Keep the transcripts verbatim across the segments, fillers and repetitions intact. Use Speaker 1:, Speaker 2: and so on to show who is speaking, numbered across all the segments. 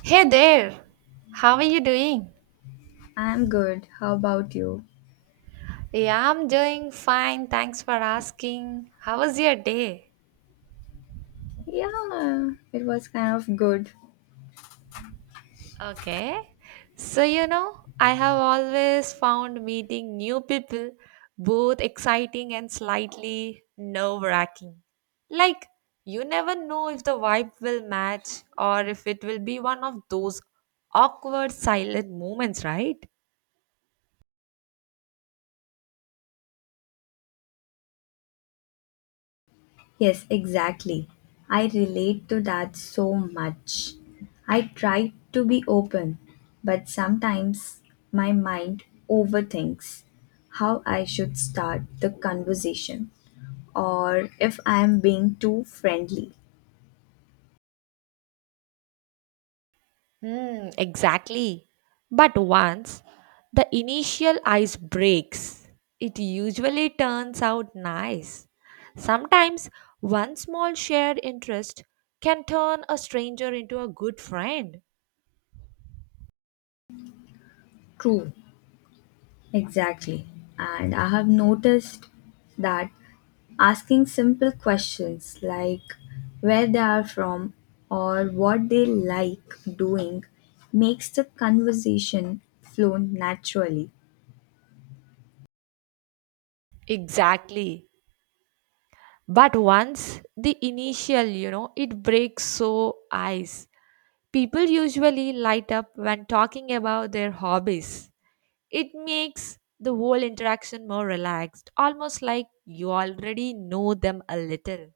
Speaker 1: Hey there, how are you doing?
Speaker 2: I'm good. How about you?
Speaker 1: Yeah, I'm doing fine. Thanks for asking. How was your day?
Speaker 2: Yeah, it was kind of good.
Speaker 1: Okay. So, you know, I have always found meeting new people both exciting and slightly nerve wracking. Like, you never know if the vibe will match or if it will be one of those awkward silent moments, right?
Speaker 2: Yes, exactly. I relate to that so much. I try to be open, but sometimes my mind overthinks how I should start the conversation or if I am being too friendly.
Speaker 1: Hmm, exactly. But once the initial ice breaks, it usually turns out nice. Sometimes one small shared interest can turn a stranger into a good friend.
Speaker 2: True. Exactly. And I have noticed that asking simple questions like where they are from or what they like doing makes the conversation flow naturally.
Speaker 1: Exactly. But once the initial, you know, it breaks so ice. People usually light up when talking about their hobbies. It makes the whole interaction more relaxed, almost like you already know them a little.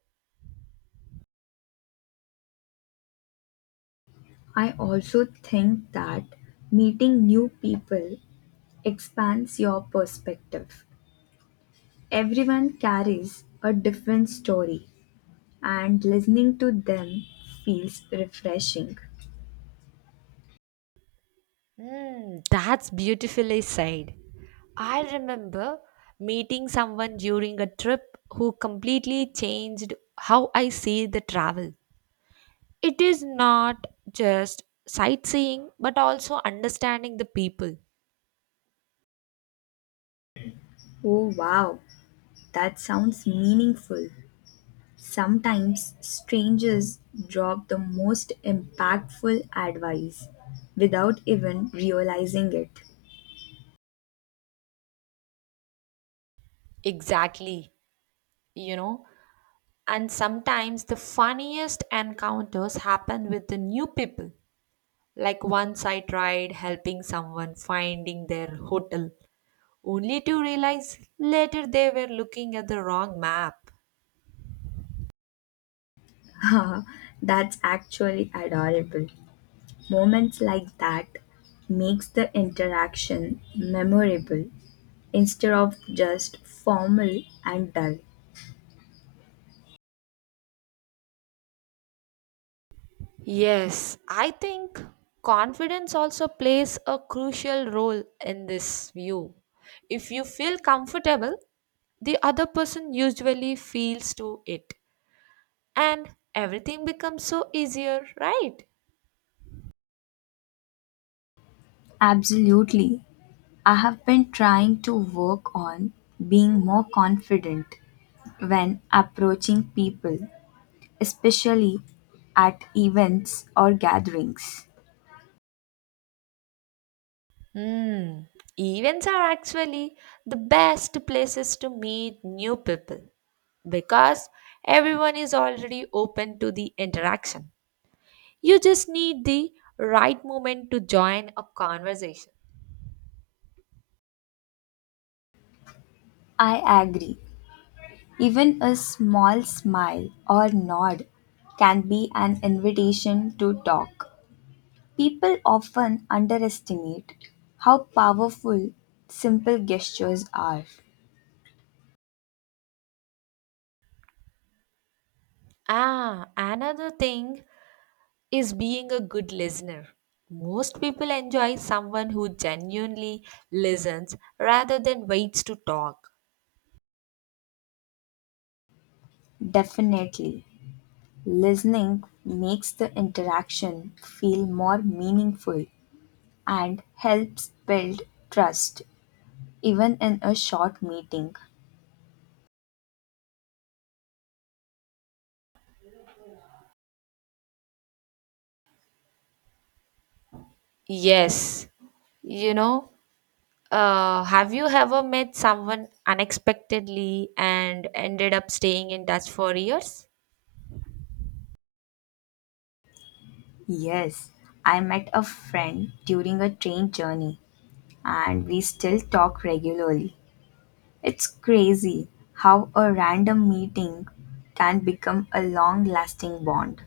Speaker 2: I also think that meeting new people expands your perspective. Everyone carries a different story, and listening to them feels refreshing.
Speaker 1: Hmm, that's beautifully said. I remember meeting someone during a trip who completely changed how I see the travel. It is not just sightseeing, but also understanding the people.
Speaker 2: Oh wow, that sounds meaningful. Sometimes strangers drop the most impactful advice without even realizing
Speaker 1: Exactly, you know. And sometimes the funniest encounters happen with the new people. Like once I tried helping someone finding their hotel, only to realize later they were looking at the wrong map.
Speaker 2: it. That's actually adorable. Moments like that makes the interaction memorable instead of just formal and dull.
Speaker 1: Yes, I think confidence also plays a crucial role in this view. If you feel comfortable, the other person usually feels to it, and everything becomes so easier, right?
Speaker 2: Absolutely. I have been trying to work on being more confident when approaching people, especially at events or gatherings.
Speaker 1: hmm Events are actually the best places to meet new people because everyone is already open to the interaction. You just need the right moment to join a conversation.
Speaker 2: I agree. Even a small smile or nod can be an invitation to talk. People often underestimate how powerful simple gestures are.
Speaker 1: Ah, another thing is being a good listener. Most people enjoy someone who genuinely listens rather than waits to talk.
Speaker 2: Definitely, listening makes the interaction feel more meaningful and helps build trust even in a short meeting.
Speaker 1: Yes, you know, uh, have you ever met someone unexpectedly and ended up staying in touch for years?
Speaker 2: Yes, I met a friend during a train journey and we still talk regularly. It's crazy how a random meeting can become a long lasting bond.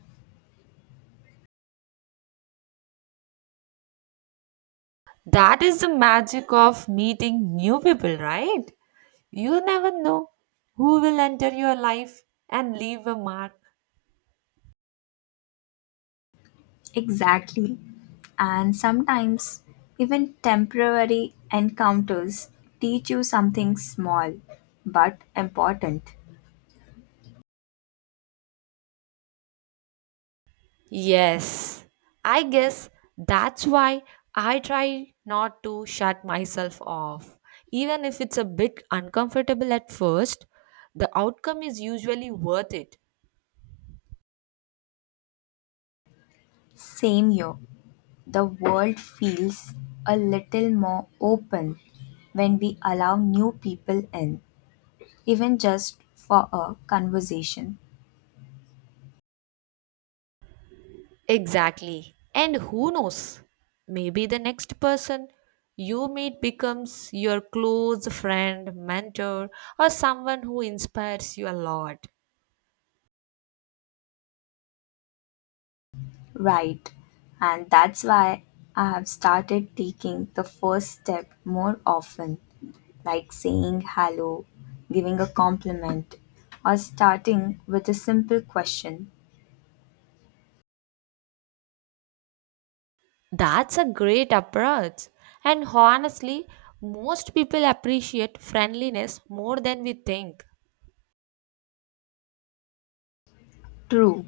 Speaker 1: That is the magic of meeting new people, right? You never know who will enter your life and leave a mark.
Speaker 2: Exactly. And sometimes even temporary encounters teach you something small but important.
Speaker 1: Yes, I guess that's why I try not to shut myself off. Even if it's a bit uncomfortable at first, the outcome is usually worth it.
Speaker 2: Same year, the world feels a little more open when we allow new people in, even just for a conversation,
Speaker 1: Exactly. And who knows? Maybe the next person you meet becomes your close friend, mentor, or someone who inspires you a lot.
Speaker 2: right? And that's why I have started taking the first step more often, like saying hello, giving a compliment, or starting with a simple question.
Speaker 1: That's a great approach. And honestly, most people appreciate friendliness more than we think.
Speaker 2: True.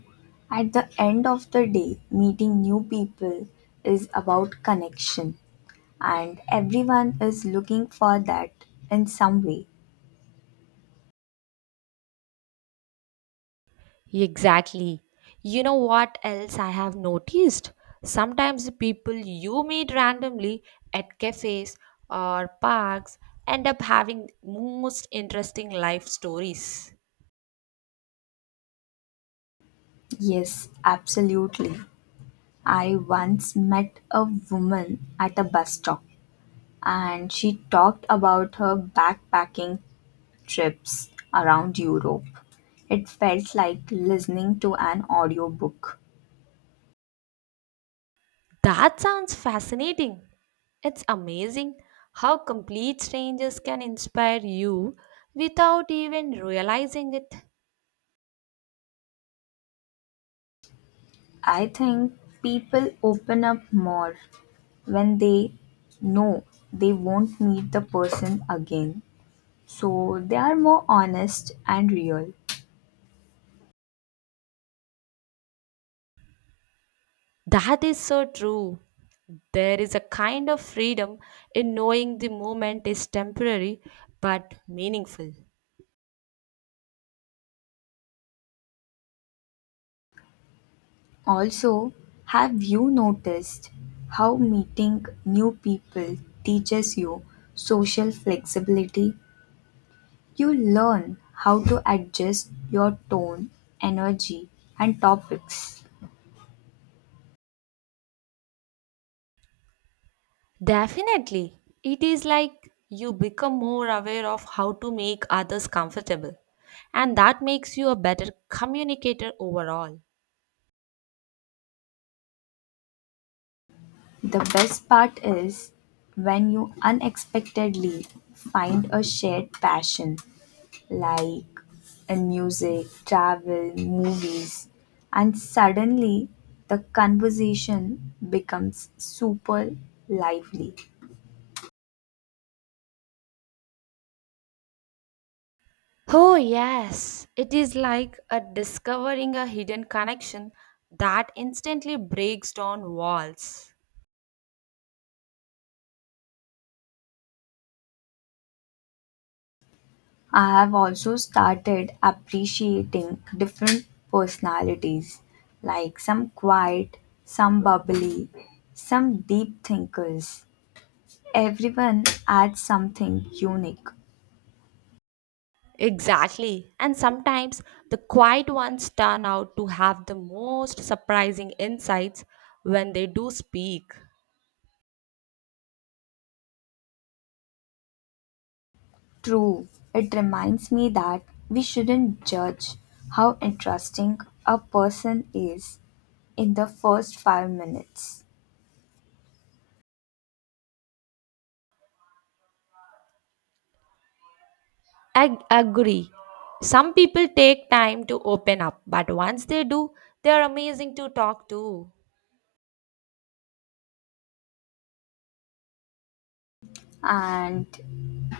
Speaker 2: At the end of the day, meeting new people is about connection, and everyone is looking for that in some way.
Speaker 1: Exactly. You know what else I have noticed? Sometimes the people you meet randomly at cafes or parks end up having most interesting life stories.
Speaker 2: Yes, absolutely. I once met a woman at a bus stop, and she talked about her backpacking trips around Europe. It felt like listening to an audiobook.
Speaker 1: That sounds fascinating. It's amazing how complete strangers can inspire you without even realizing it.
Speaker 2: I think people open up more when they know they won't meet the person again. So they are more honest and real.
Speaker 1: That is so true. There is a kind of freedom in knowing the moment is temporary but meaningful.
Speaker 2: Also, have you noticed how meeting new people teaches you social flexibility? You learn how to adjust your tone, energy, and topics.
Speaker 1: Definitely. It is like you become more aware of how to make others comfortable, and that makes you a better communicator overall.
Speaker 2: The best part is when you unexpectedly find a shared passion, like in music, travel, movies, and suddenly the conversation becomes super lively.
Speaker 1: Oh, yes. It is like a discovering a hidden connection that instantly breaks down walls.
Speaker 2: I have also started appreciating different personalities, like some quiet, some bubbly, some deep thinkers. Everyone adds something unique.
Speaker 1: Exactly. And sometimes the quiet ones turn out to have the most surprising insights when they do speak.
Speaker 2: True, it reminds me that we shouldn't judge how interesting a person is in the first five minutes.
Speaker 1: I agree. Some people take time to open up, but once they do, they are amazing to talk to.
Speaker 2: And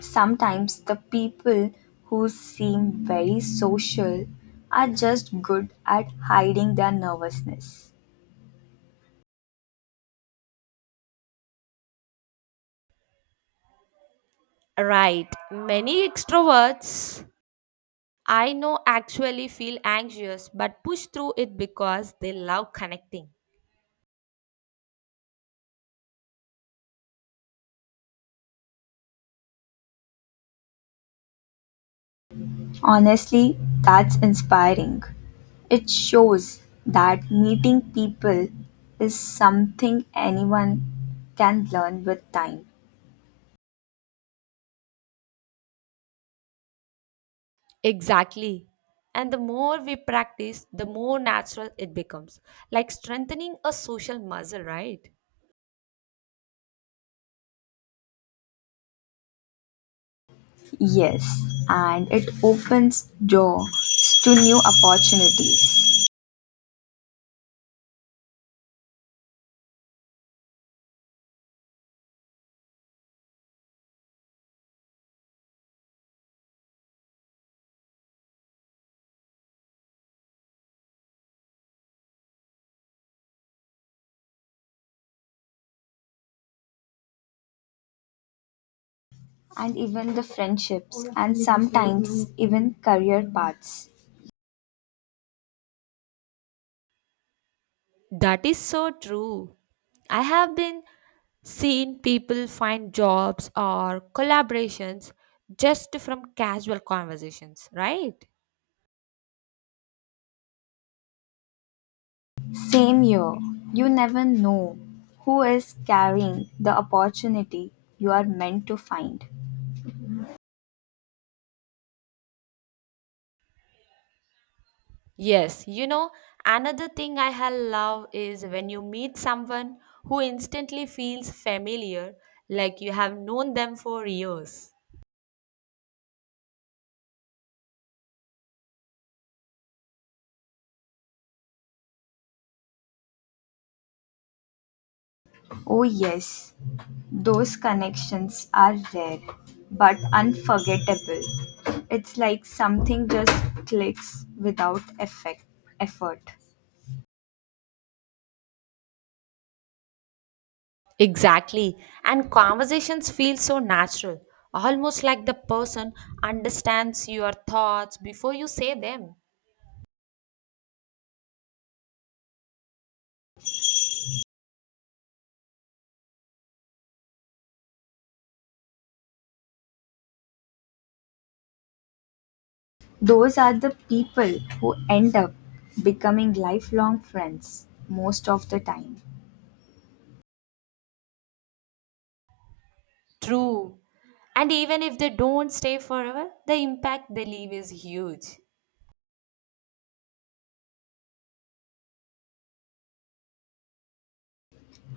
Speaker 2: sometimes the people who seem very social are just good at hiding their nervousness.
Speaker 1: Right. Many extroverts I know actually feel anxious but push through it because they love connecting.
Speaker 2: Honestly, that's inspiring. It shows that meeting people is something anyone can learn with time.
Speaker 1: Exactly. And the more we practice, the more natural it becomes, like strengthening a social muscle, right?
Speaker 2: Yes, and it opens doors to new opportunities and even the friendships and sometimes even career paths.
Speaker 1: That is so true. I have been seeing people find jobs or collaborations just from casual conversations, right?
Speaker 2: Same year, you never know who is carrying the opportunity you are meant to find.
Speaker 1: Yes, you know, another thing I have love is when you meet someone who instantly feels familiar, like you have known them for years.
Speaker 2: Oh, yes, those connections are rare but unforgettable. It's like something just clicks without effect, effort.
Speaker 1: Exactly. And conversations feel so natural, almost like the person understands your thoughts before you say them.
Speaker 2: Those are the people who end up becoming lifelong friends most of the time.
Speaker 1: True. And even if they don't stay forever, the impact they leave is huge.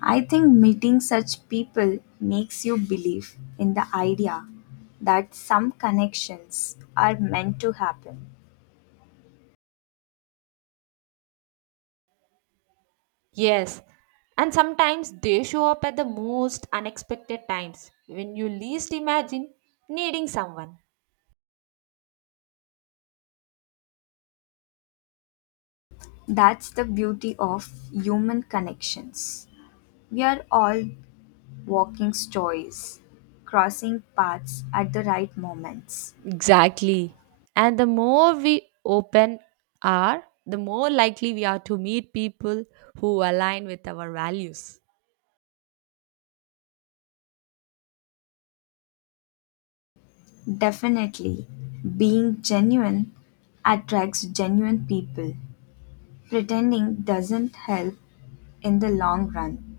Speaker 2: I think meeting such people makes you believe in the idea that some connections are meant to happen.
Speaker 1: Yes. And sometimes they show up at the most unexpected times when you least imagine needing someone.
Speaker 2: That's the beauty of human connections. We are all walking stories, crossing paths at the right moments.
Speaker 1: Exactly. And the more we open are, the more likely we are to meet people who align with our values.
Speaker 2: Definitely, being genuine attracts genuine people. Pretending doesn't help in the long run.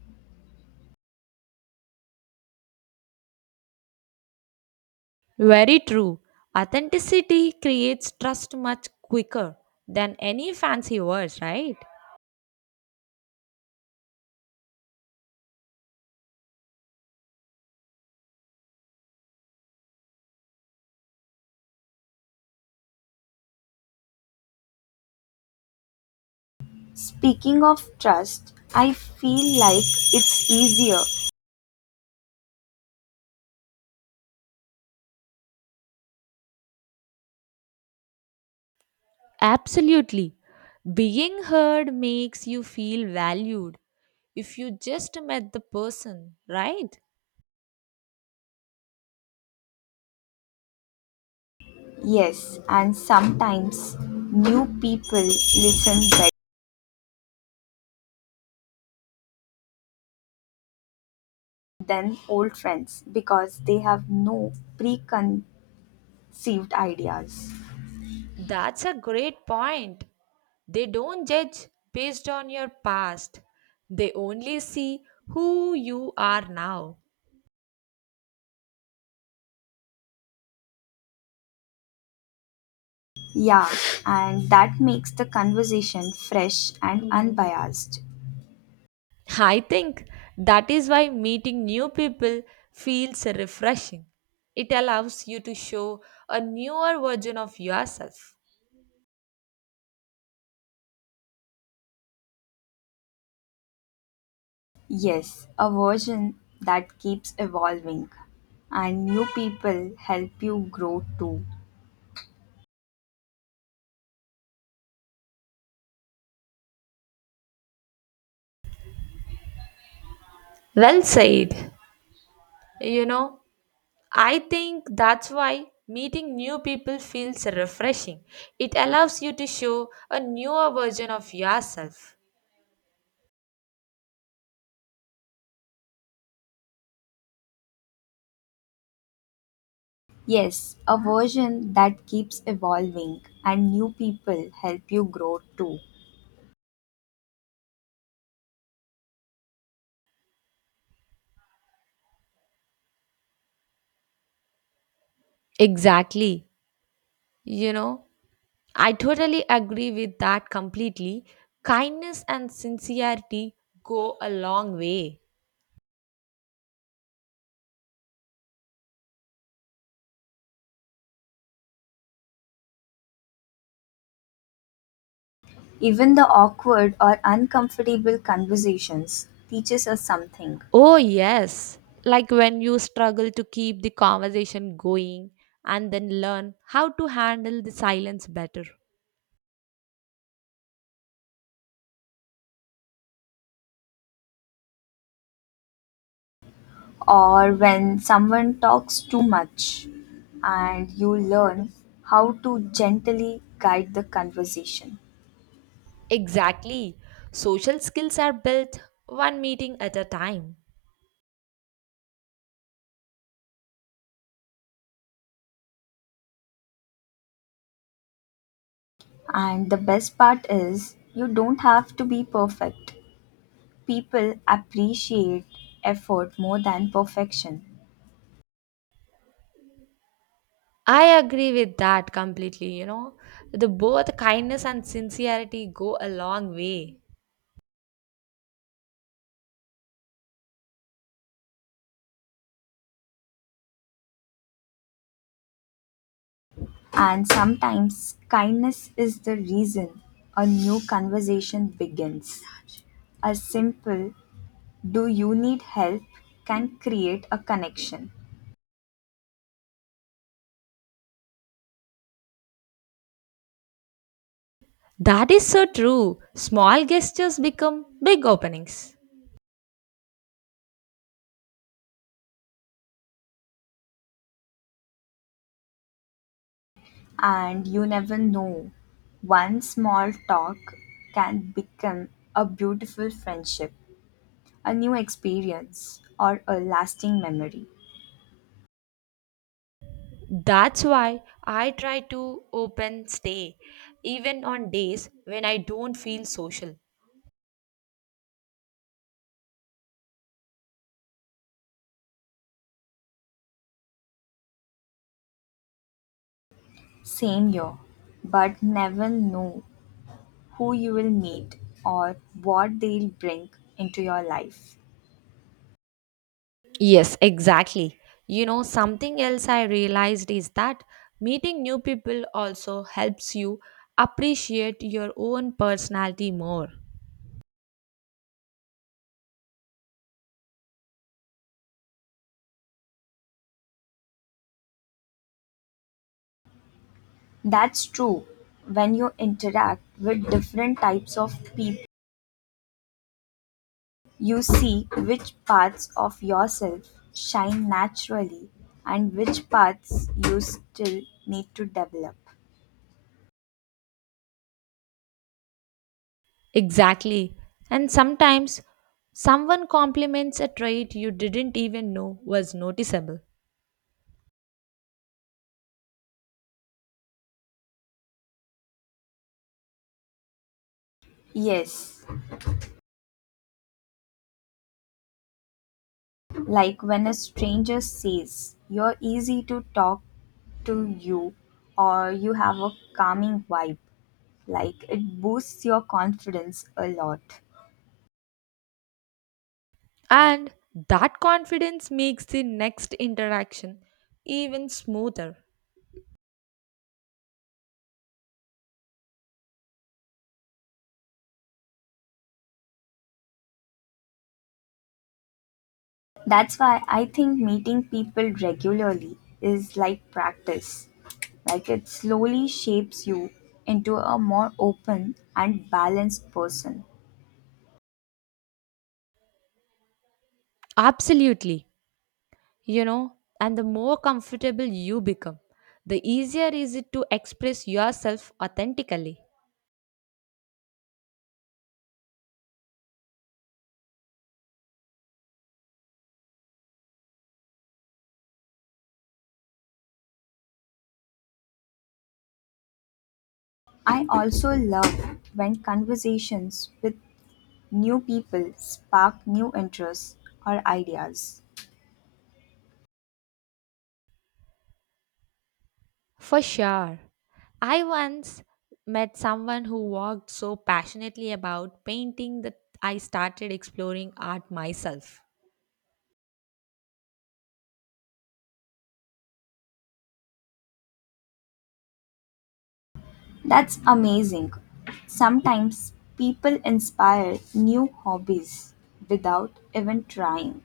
Speaker 1: Very true. Authenticity creates trust much quicker than any fancy words, right?
Speaker 2: Speaking of trust, I feel like it's easier.
Speaker 1: Absolutely. Being heard makes you feel valued if you just met the person, right?
Speaker 2: Yes, and sometimes new people listen better than old friends because they have no preconceived ideas.
Speaker 1: That's a great point. They don't judge based on your past, they only see who you are now.
Speaker 2: Yeah, and that makes the conversation fresh and unbiased.
Speaker 1: I think that is why meeting new people feels refreshing. It allows you to show a newer version of yourself.
Speaker 2: Yes, a version that keeps evolving, and new people help you grow too.
Speaker 1: Well said. You know, I think that's why meeting new people feels refreshing. It allows you to show a newer version of yourself.
Speaker 2: Yes, a version that keeps evolving, and new people help you grow too.
Speaker 1: Exactly. You know, I totally agree with that completely. Kindness and sincerity go a long way.
Speaker 2: Even the awkward or uncomfortable conversations teaches us something.
Speaker 1: Oh, yes. Like when you struggle to keep the conversation going and then learn how to handle the silence better.
Speaker 2: Or when someone talks too much, and you learn how to gently guide the conversation.
Speaker 1: Exactly. Social skills are built one meeting at a time.
Speaker 2: And the best part is, you don't have to be perfect. People appreciate effort more than perfection.
Speaker 1: I agree with that completely, you know. The both kindness and sincerity go a long way.
Speaker 2: And sometimes kindness is the reason a new conversation begins. A simple, do you need help, can create a connection.
Speaker 1: That is so true. Small gestures become big openings.
Speaker 2: And you never know, one small talk can become a beautiful friendship, a new experience, or a lasting memory.
Speaker 1: That's why I try to open stay even on days when I don't feel social.
Speaker 2: Same year, but never know who you will meet or what they'll bring into your life.
Speaker 1: Yes, exactly. You know, something else I realized is that meeting new people also helps you appreciate your own personality more.
Speaker 2: That's true. When you interact with different types of people, you see which parts of yourself shine naturally and which parts you still need to develop.
Speaker 1: Exactly. And sometimes someone compliments a trait you didn't even know was noticeable.
Speaker 2: Yes, like when a stranger says you're easy to talk to you or you have a calming vibe, like it boosts your confidence a lot.
Speaker 1: And that confidence makes the next interaction even smoother.
Speaker 2: That's why I think meeting people regularly is like practice. Like it slowly shapes you into a more open and balanced person.
Speaker 1: Absolutely. You know, and the more comfortable you become, the easier is it to express yourself authentically.
Speaker 2: I also love when conversations with new people spark new interests or ideas.
Speaker 1: For sure. I once met someone who walked so passionately about painting that I started exploring art myself.
Speaker 2: That's amazing. Sometimes people inspire new hobbies without even trying.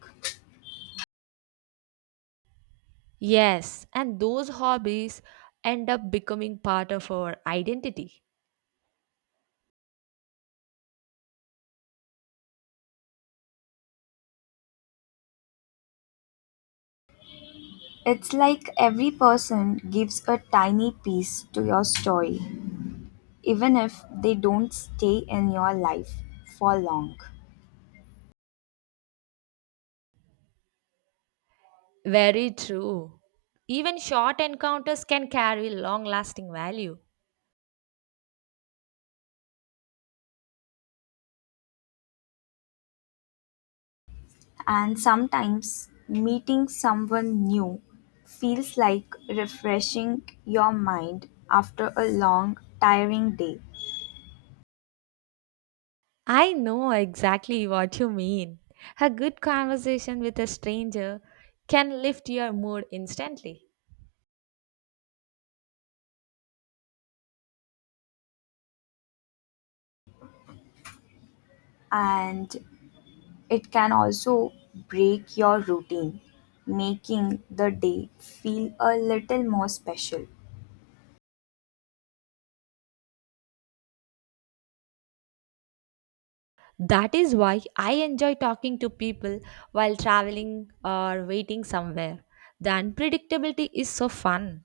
Speaker 1: Yes, and those hobbies end up becoming part of our identity.
Speaker 2: It's like every person gives a tiny piece to your story, even if they don't stay in your life for long.
Speaker 1: Very true. Even short encounters can carry long lasting value.
Speaker 2: And sometimes meeting someone new feels like refreshing your mind after a long, tiring day.
Speaker 1: I know exactly what you mean. A good conversation with a stranger can lift your mood instantly.
Speaker 2: And it can also break your routine, making the day feel a little more special.
Speaker 1: That is why I enjoy talking to people while traveling or waiting somewhere. The unpredictability is so fun.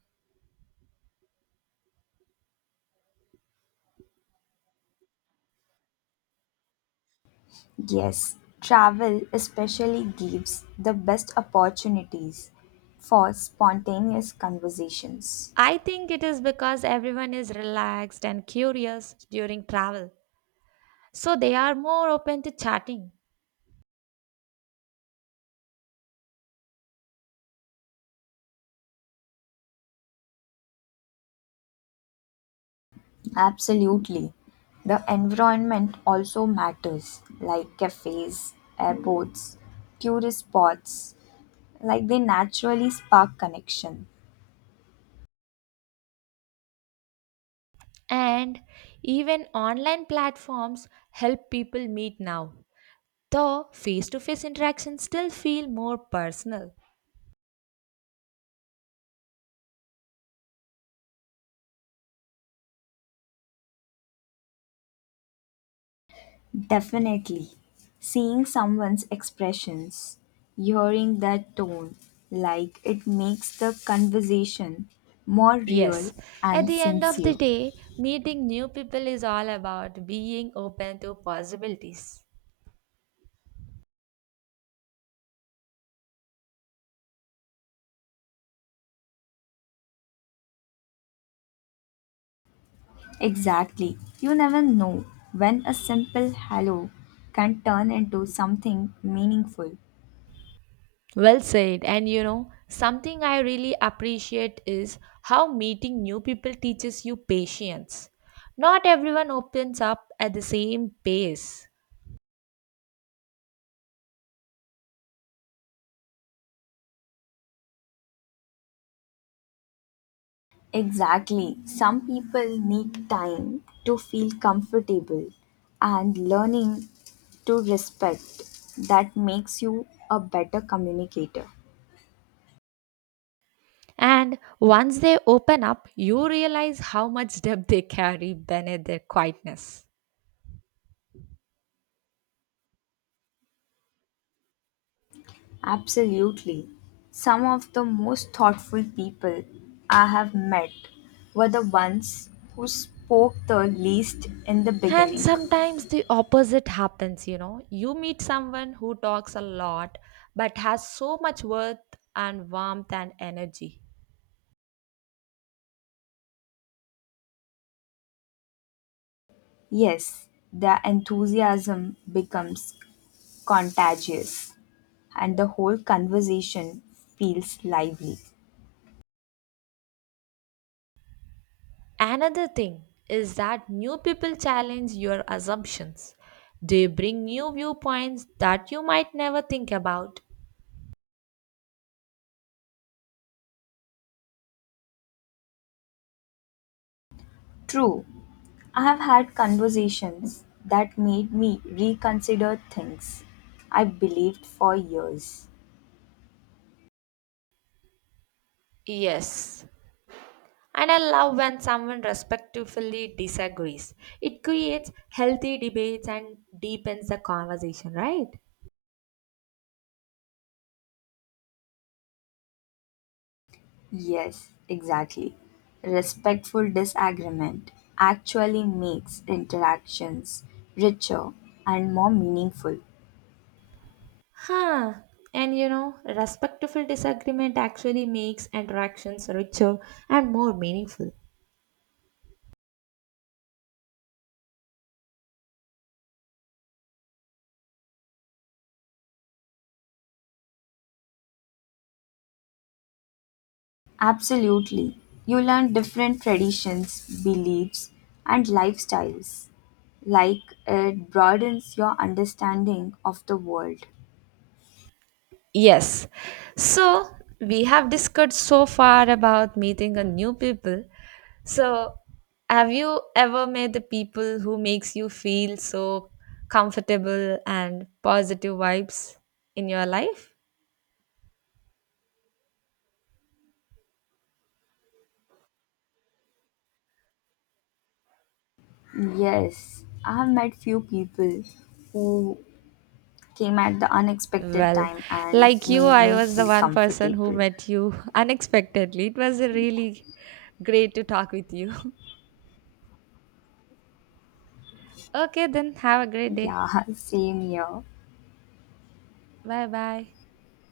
Speaker 2: Yes, travel especially gives the best opportunities for spontaneous conversations.
Speaker 1: I think it is because everyone is relaxed and curious during travel, so they are more open to chatting.
Speaker 2: Absolutely. The environment also matters, like cafes, airports, tourist spots, like they naturally spark connection.
Speaker 1: And even online platforms help people meet now. Though face to face interactions still feel more personal.
Speaker 2: Definitely. Seeing someone's expressions, hearing that tone, like it makes the conversation more real
Speaker 1: Yes, at
Speaker 2: and
Speaker 1: the end of the
Speaker 2: sincere.
Speaker 1: day, meeting new people is all about being open to possibilities.
Speaker 2: Exactly. You never know when a simple hello can turn into something meaningful.
Speaker 1: Well said, and you know, something I really appreciate is how meeting new people teaches you patience. Not everyone opens up at the same pace.
Speaker 2: Exactly. Some people need time to feel comfortable and learning to respect that makes you a better communicator.
Speaker 1: And once they open up, you realize how much depth they carry beneath their quietness.
Speaker 2: Absolutely. Some of the most thoughtful people I have met were the ones who spoke the least in the
Speaker 1: And
Speaker 2: beginning.
Speaker 1: sometimes the opposite happens, you know. You meet someone who talks a lot but has so much worth and warmth and energy.
Speaker 2: Yes, the enthusiasm becomes contagious and the whole conversation feels lively.
Speaker 1: Another thing is that new people challenge your assumptions. They bring new viewpoints that you might never think about.
Speaker 2: True, I have had conversations that made me reconsider things I believed for years.
Speaker 1: Yes, and I love when someone respectfully disagrees. It creates healthy debates and deepens the conversation, right?
Speaker 2: Yes, exactly. Respectful disagreement actually makes interactions richer and more meaningful.
Speaker 1: Huh. And you know, respectful disagreement actually makes interactions richer and more meaningful.
Speaker 2: Absolutely. You learn different traditions, beliefs, and lifestyles. Like it broadens your understanding of the world.
Speaker 1: Yes. So, we have discussed so far about meeting a new people. So, have you ever met the people who makes you feel so comfortable and positive vibes in your life?
Speaker 2: Yes, I have met few people who came at the unexpected
Speaker 1: Well,
Speaker 2: time and
Speaker 1: like you,
Speaker 2: made
Speaker 1: I
Speaker 2: me
Speaker 1: was the
Speaker 2: feel
Speaker 1: one person who
Speaker 2: comfortable.
Speaker 1: met you unexpectedly. It was really great to talk with you. Okay, then have a great day.
Speaker 2: Yeah, same here.
Speaker 1: Bye bye.